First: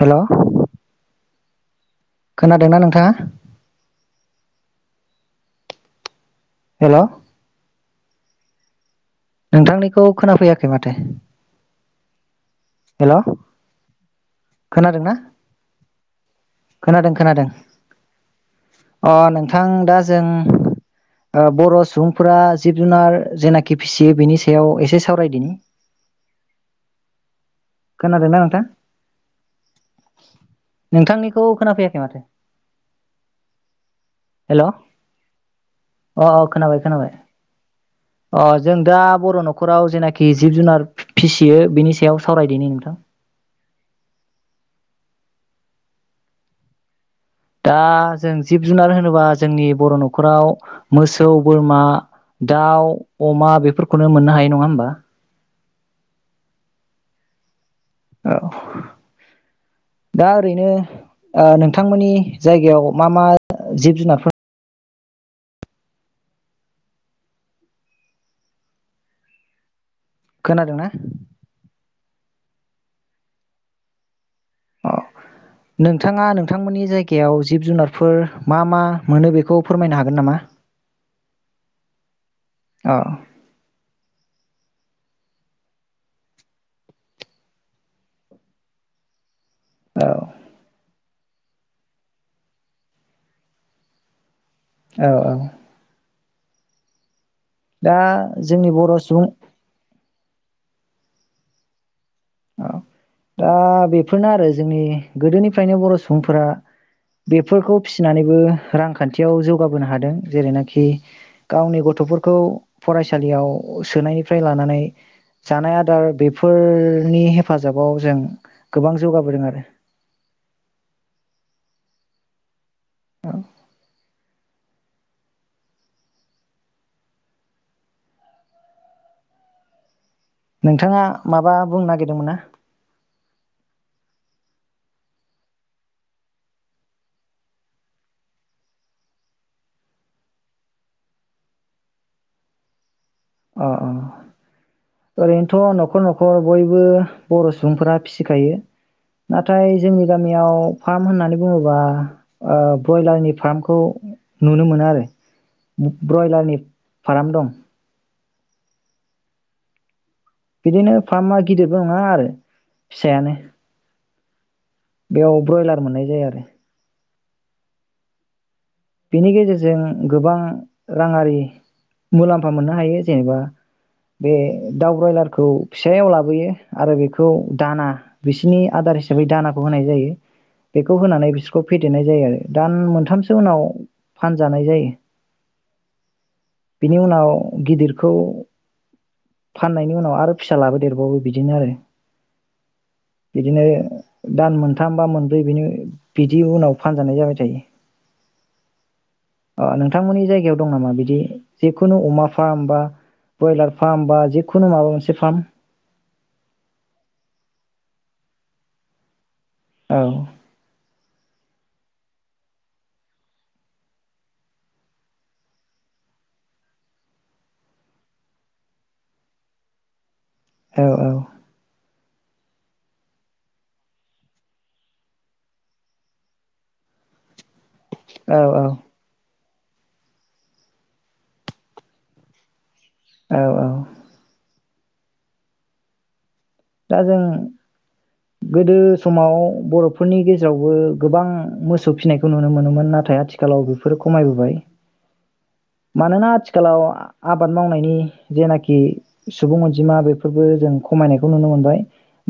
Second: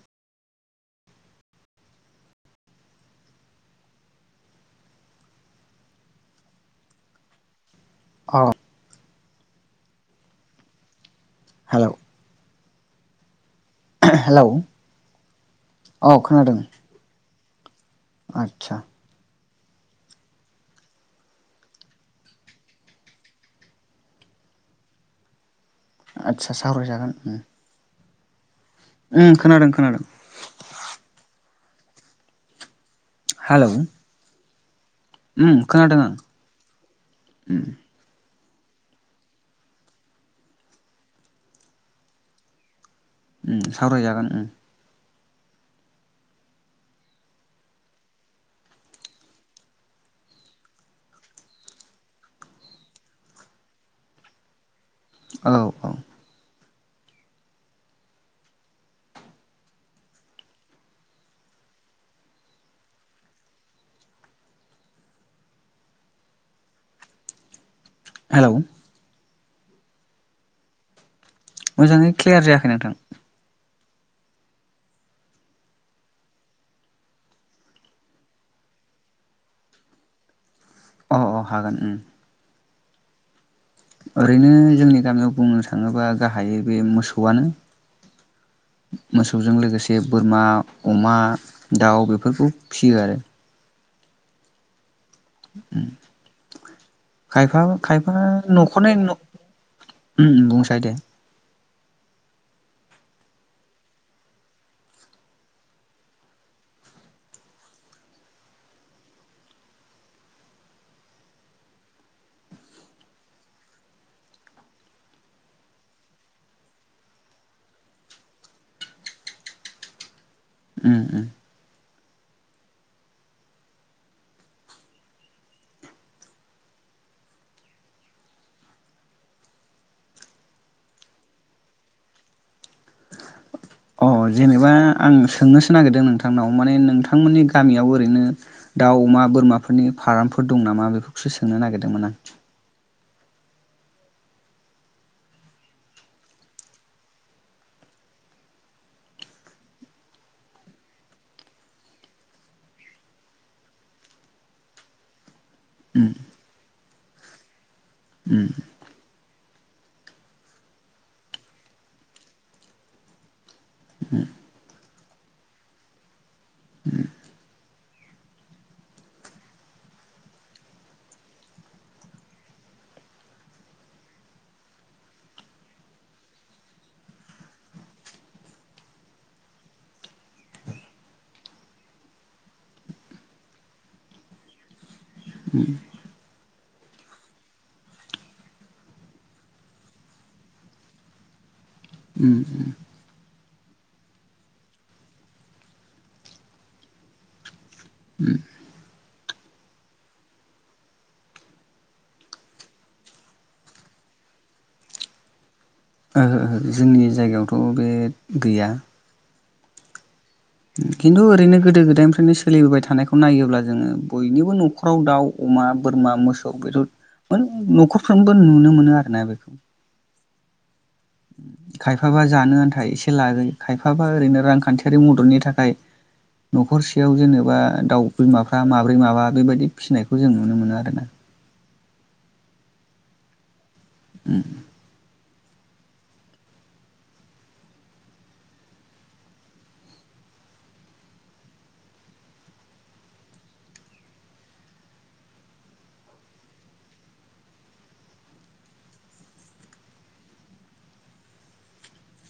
Hello खोनादोंना नोंथाङा? Hello अ नोंथांनिखौ खोनाफैयाखै माथो? हेलौ हेलौ हेलौ औ खोनादों। खोनादों खोनादों आदसा अ नोंथा थां दा जों ओ बर' सुबुंफोरा जिब जुनार जेनाखि फिसियो बिनि सायाव एसे सावरायदिनि आदसा सावरायजागोन उम खोनादोंना नोंथां? उम खोनादों खोनादों। खौ खोना फैयाखै माथो हेलौ हेलौ उम खोनादों आं उम अ जों दा बर' नखराव जेनाखि जिब जुनार फिसियो बिनि सायाव सावरायदिनि नोंथां उम सावरायजागोन उम दा जों जिब जुनार होनोबा जोंनि बर' न'खराव मोसौ बोरमा दाउ अमा बेफोरखौनो मोननो हायो नङा ओमबा? औ औ औ दा ओरैनो ओ नोंथांमोननि जायगायाव मा मा जिब जुनारफोर हेलौ खोनादोंना? [unintelligible] क्लियार जायाखै नोंथां अ नोंथाङा नोंथांमोननि जायगायाव जिब जुनारफोर मा मा मोनो बेखौ फोरमायनो हागोन नामा अ अ हागोन ओ औ ओरैनो जोंनि गामियाव बुंनो थाङोबा गाहाय बे मोसौआनो मोसौ सौजों लोगोसे औ बोरमा अमा दाउ बेफोरखौ फियो आरो औ औ खायफा दा खायफा जोंनि न'खौ नाय बर' न सुबुं ओम बुंसाय दे औ दा बेफोरनो आरो जोंनि गोदोनिफ्रायनो बर' सुबुंफोरा बेफोरखौ फिसिनानैबो रांखान्थियाव जौगाबोनो हादों जेरैनाखि गावनि गथ'फोरखौ फरायसालियाव सोनायनिफ्राय लानानै जानाय आदार बेफोर नि हेफाजाबाव जों गोबां जौगाबोदों आरो ओम ओम औ नोंथाङा माबा बुंनो नागिरदोंमोन ना अ जेनेबा आं सोंनोसो नागिरदों नोंथांनाव माने नोंथांमोननि गामियाव ओरैनो दाउ, अमा, बोरमाफोरनि फार्मफोर दं नामा बेफोरखौसो सोंनो नागिरदोंमोन आं अ अ ओरैनोथ' न'खर न'खर बयबो बर' सुबुंफोरा फिसिखायो नाथाय जोंनि गामियाव फार्म होननानै बुङोबा ओ ब्रयलारनि फार्मखौ नुनो मोनो आरो ब्रयलारनि फार्म दं ओम बिदिनो फार्मा गिदिरबो नङा आरो फिसायानो ओ बेयाव ब्रयलार मोननाय जाया आरो बेनि गेजेरजों गोबां राङारि मुलाम्फा मोननो हायो जेनेबा बे दाउ ब्रयलारखौ फिसायाव लाबोयो आरो बेखौ दाना बिसिनि आदार हिसाबै दानाखौ होनाय जायो बेखौ होनानै बिसोरखौ फेदेरनाय जायो आरो दान मोनथामसो उनाव फानजानाय जायो बिनि उनाव गिदिरखौ फाननायनि उनाव आरो फिसा लाबोदेरबावो बिदिनो आरो ओम ओम बिदिनो दान मोनथाम बा मोनब्रै बिनि बिदि उनाव फानजानाय जाबाय थायो अ नोंथांमोननि जायगायाव दं नामा बिदि जिखुनु अमा फार्म बा ब्रयलार फार्म बा जिखुनु माबा मोनसे फार्म ओहो ओहो जोंनि जायगायावथ' बे गैया औ खिन्थु ओरैनो गोदो-गोदायनिफ्रायनो सोलिबोबाय थानायखौ नायोब्ला जोङो बयनिबो न'खराव दाउ, अमा, बोरमा, मोसौ, बेफोर मोन न'खरफ्रोमबो नुनो मोनो आरोना बेखौ औ औ खायफाबा जानो आन्थाइ एसे लायो खायफाबा ओरैनो रांखान्थियारि मददनि था थाखाय न'खरसेयाव जेनेबा दाउ औ बिमाफ्रा औ माब्रै माबा बेबायदि फिनायखौ जों नुनो मोनो आरो ना औ औ ओम दा जों गोदो समाव बर'फोरनि गेजेरावबो गोबां मोसौ फिनायखौ नुनो मोनोमोन नाथाय आथिखालाव बेफोर खमायबोबाय मानोना आथिखालाव आबाद मावनायनि जेनाखि सुबुं अनजिमा बेफोरबो जों खमायनायखौ खौ नुनो मोनबाय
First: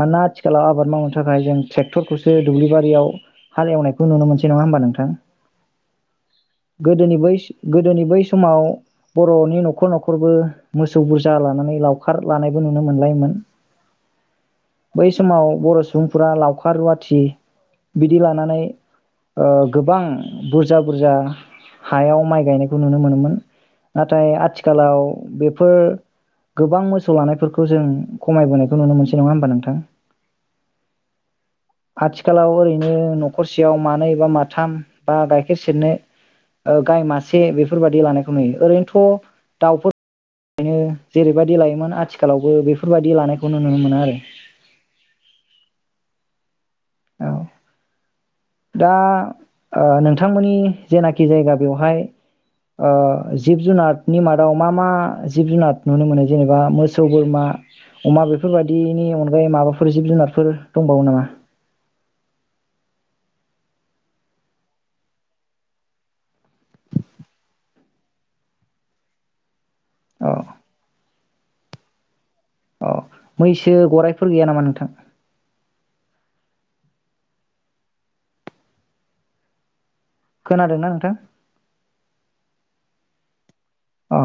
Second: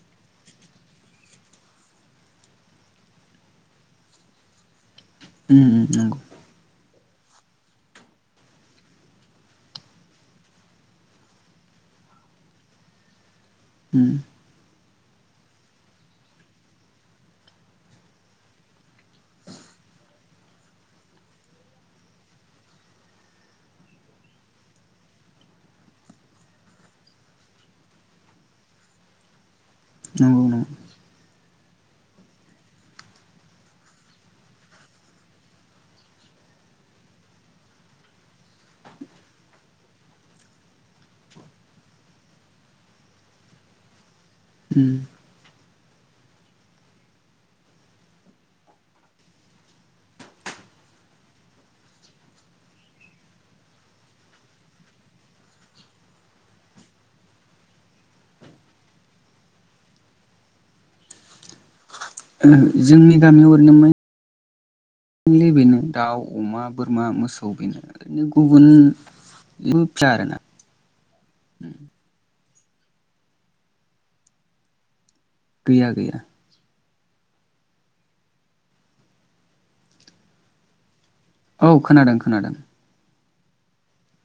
मानोना आथिखालाव आबाद मावनो थाखाय जों ट्रेक्टरखौसो दुब्लिबारियाव हाल एवनायखौ नुनो मोनसै नङा होमबा नोंथां ओम ओम नंगौ गोदोनि बैस गोदोनि बै समाव बर'नि न'खर न'खरबो मोसौ बुरजा लानानै लावखार लानायबो नुनो मोनलायोमोन ओम बै समाव बर' सुबुंफोरा लावखार रुवाथि बिदि लानानै ओ गोबां बुरजा बुरजा हायाव माइ गायनायखौ नुनो मोनोमोन नाथाय आथिखालाव बेफोर गोबां मोसौ लानायफोरखौ जों खमाय बोनायखौ नुनो मोनसै नङा होनबा नोंथां [unintelligible] आथिखालाव ओरैनो न'खरसेयाव मानै बा माथाम बा गाइखेर सेरनो ओ गाय मासे बेफोरबायदि लानायखौ नुयो ओरैनोथ' दाउफोर ओंखायनो जेरैबायदि लायोमोन आथिखालावबो बेफोरबायदि लानायखौ नुनो मोनो आरो। उम। औ। दा ओ नोंथांमोननि जेनाखि जायगा बेवहाय ओ जिब- जुनारनि मादाव मा मा जिब जुनार नुनो मोनो जेनेबा मोसौ, बोरमा, अमा बेफोरबायदिनि अनगायै माबाफोर जिब जुनारफोर दंबावो नामा। ओ जोंनि गामियाव ओरैनोमोन लि बेनो दाउ, अमा, बोरमा, मोसौ बेनो गुबुन अ [unintelligible] [inaudible] अ मैसो गराइफोर गैया नामा नोंथां। गैया गैया। खोनादोंना नोंथां। औ खोनादों खोनादों। अ।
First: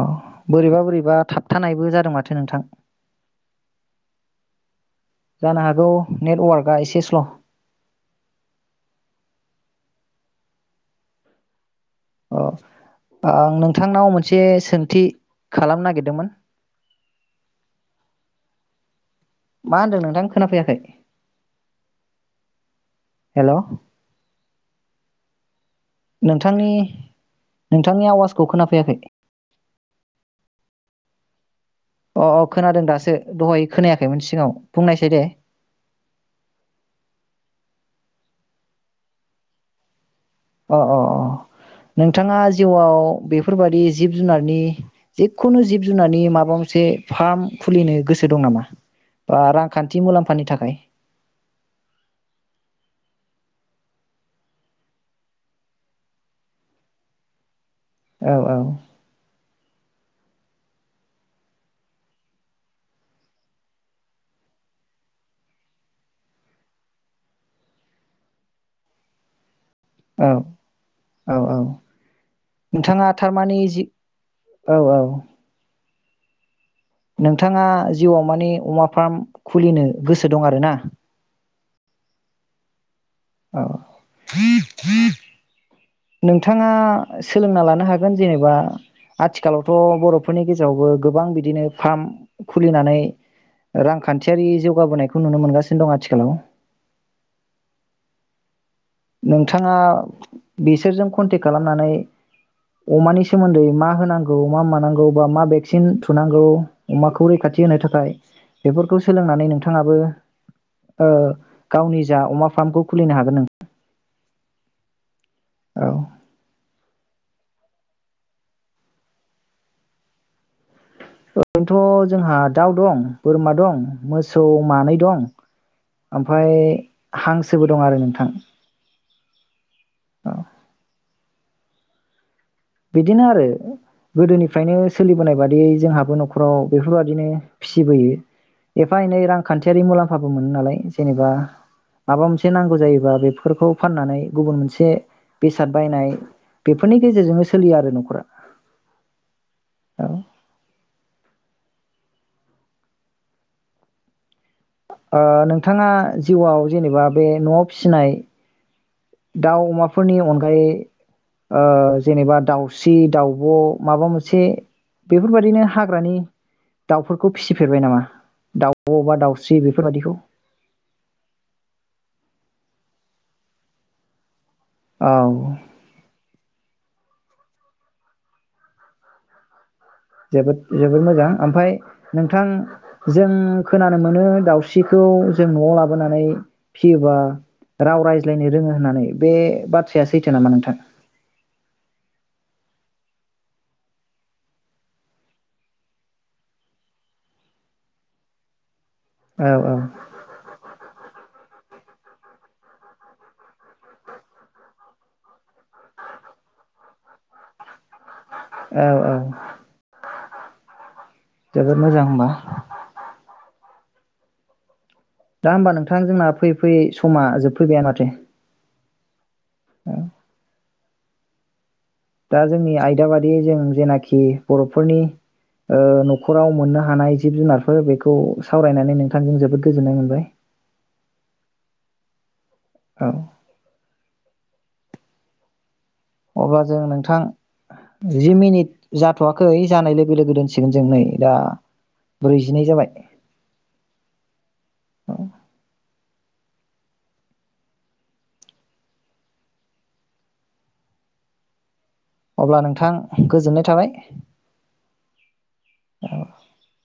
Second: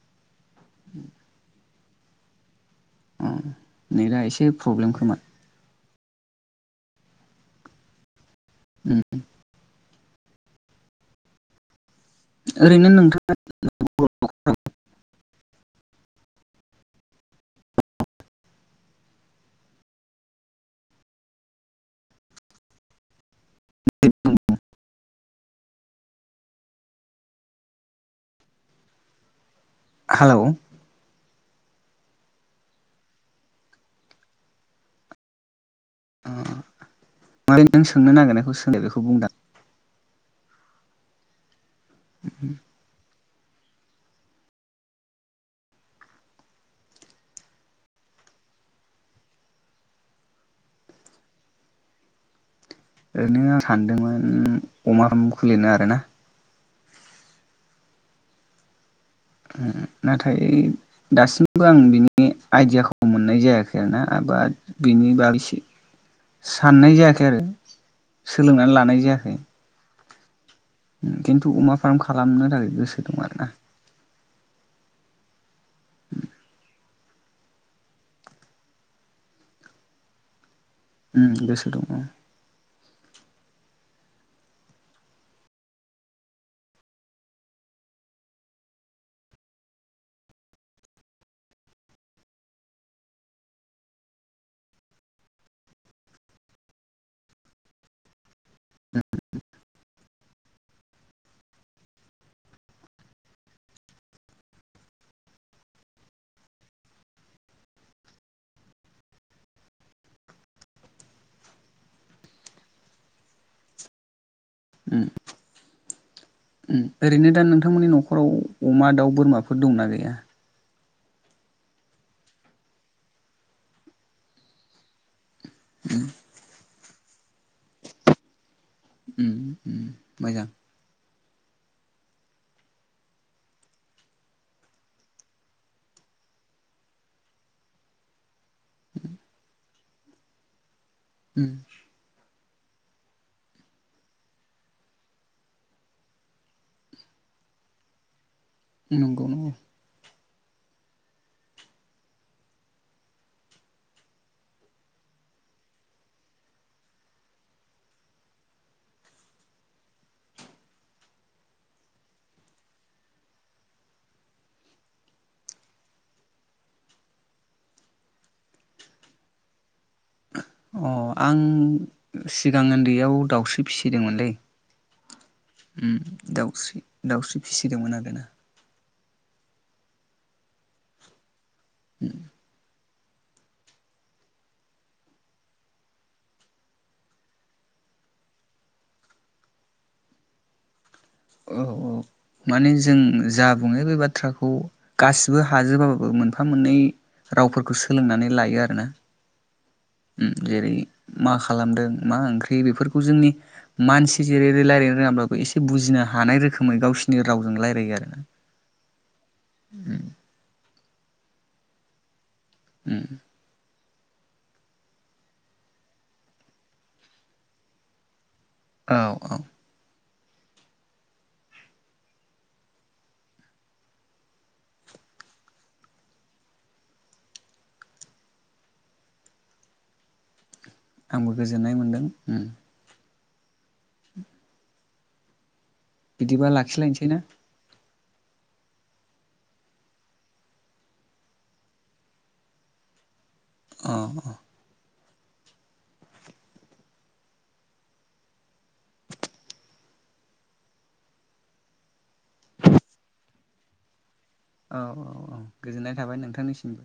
बोरैबा बोरैबा थाबथानाय। बो जादों माथो नोंथां। अ नेटआ एसे प्रब्लेमखोमा। जानो हागौ नेटवार्कआ एसे स्ल'। [unintelligible] अ ओरैनो नोंथां आं नोंथांनाव मोनसे सोंथि खालामनो नागिरदोंमोन। मा होनदों नोंथां खोनाफैयाखै हेलौ। [unintelligible] नोंथांनि नोंथांनि आवाजखौ खोनाफैयाखै। हेलौ। अ अ खोनादों दासो दहाय खोनायाखैमोन सिगाङाव बुंनायसाय दे। माने नों सोंनो नागिरनायखौ सोंदो बेखौ बुंदों आं। अ अ अ। नोंथाङा जिउआव बे। फोरबादि जिब जुनारनि जिखुनु जिब जुनारनि माबा मोनसे फार्म खुलिनो गोसो दं नामा बा रांखान्थि मुलाम्फानि थाखाय। ओरैनो आं सानदोंमोन अमा फार्म खुलिनो आरोना। औ औ। नाथाय दासिमबो आं बिनि आइडियाखौ मोननाय जायाखै आरोना बिनि बागै साननाय जायाखै आरो सोलोंनानै लानाय जायाखै। औ। औ खिन्थु औ अमा फार्म खालामनो थाखाय गोसो नोंथाङा दं आरोना थारमानि जि औ औ। नोंथाङा जिउआव माने अमा फार्म खुलिनो गोसो दं आरो ना। ओम गोसो दङ। औ। नोंथाङा सोलोंना लानो हागोन जेनेबा आथिखालावथ' बर'फोरनि गेजेरावबो गोबां बिदिनो फार्म खुलिनानै रांखान्थियारि जौगाबोनायखौ नुनो मोनगासिनो दं आथिखालाव। नोंथाङा बिसोरजों कन्टेक्ट खालामनानै अमानि सोमोन्दै मा होनांगौ मा मानांगौ बा मा भेक्सिन थुनांगौ अमाखौ रैखाथि होनो थाखाय बेफोरखौ सोलोंनानै नोंथाङाबो ओ गावनि जा अमा फार्मखौ खुलिनो हागोन नों। उम। औ। ओरैनो दा नोंथांमोननि न'खराव अमा दाउ बोरमाफोर दंना गैया। ओरैनोथ' जोंहा दाउ दं बोरमा दं मोसौ मानै दं। ओमफ्राय हांसोबो दं आरो नोंथां। उम उम औ मोजां। बिदिनो आरो गोदोनिफ्रायनो सोलिबोनाय बादियै जोंहाबो न'खराव बेफोरबादिनो फिसिबोयो। एफा एनै रांखान्थि रि मुलाम्फाबो मोनो नालाय। जेनेबा उम माबा मोनसे नांगौ जायोबा बेफोरखौ फाननानै गुबुन मोनसे बेसाद बायनाय बेफोरनि गेजेरजोंनो सो सोलियाआरो न'खरा। नंगौ नंगौ। औ ओ नोंथाङा जिउआव जेनेबा बे न'आव फिसिनाय दाउ अमाफोरनि अनगायै ओ जेनेबा दाउस्रि दाउब' माबा मोनसे बेफोरबायदिनो हाग्रानि दाउफोरखौ फिसिफेरबाय नामा दाउब' बा दाउस्रि बे अ आं सिगां उन्दैयाव दाउस्रि फिसिदोंमोनलै। औ। उम दाउस्रि दाउस्रि फिसिदोंमोन आरोना। जोबोद जोबोद मोजां। ओमफ्राय नोंथां जों खोनानो मोनो दाउस्रिखौ जों न'आव लाबोनानै फियोबा राव रायज्लायनो रोङो होननानै बे बाथ्राया सैथो नामा नोंथां। औ औ माने जों जा बुङो बे बाथ्राखौ गासिबो हाजोबाबाबो मोनफा मोननै रावफोरखौ सोलोंनानै लायो आरोना। औ औ। उम जेरै मा खालामदों मा ओंख्रि बे बेफोरखौ जोंनि मानसि जेरैै रायज्लायनो रोङाब्लाबो एसे बुजिनो हानाय रोखोमै गावसिनि रावजों रायज्लायो आरो ना औ औ उम। जोबोद मोजां होनबा। उम। दा होमबा नोंथां जोंना फैयै-फैयै समा जोबफैबाय माथो। औ औ। औ दा जोंनि आयदा बादि जों जेनाखि बर'फोरनि ओ न'खराव मोननो हानाय जिब जुनारफोर बेखौ सावरायनानै नोंथांजों जोबोद गोजोननाय मोनबाय। आंबो गोजोननाय मोनदों उम। औ। बिदिबा अब्ला जों लाखिलायनोसै ना नोंथां जि मिनिट जाथ'वाखै जानाय लोगो लोगो दोनसिगोन जों नै दा ब्रैजिनै जाबाय। अ अ। औ। अब्ला नोंथां गोजोननाय थाबाय। औ औ औ गोजोननाय थाबाय नोंथांनिसिमबो।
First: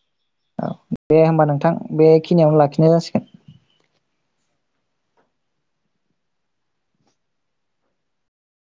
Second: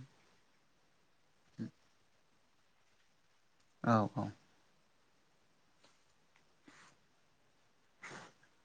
औ। दे होमबा नोंथां बे खिनियावनो लाखिनाय जासिगोन। औ-औ।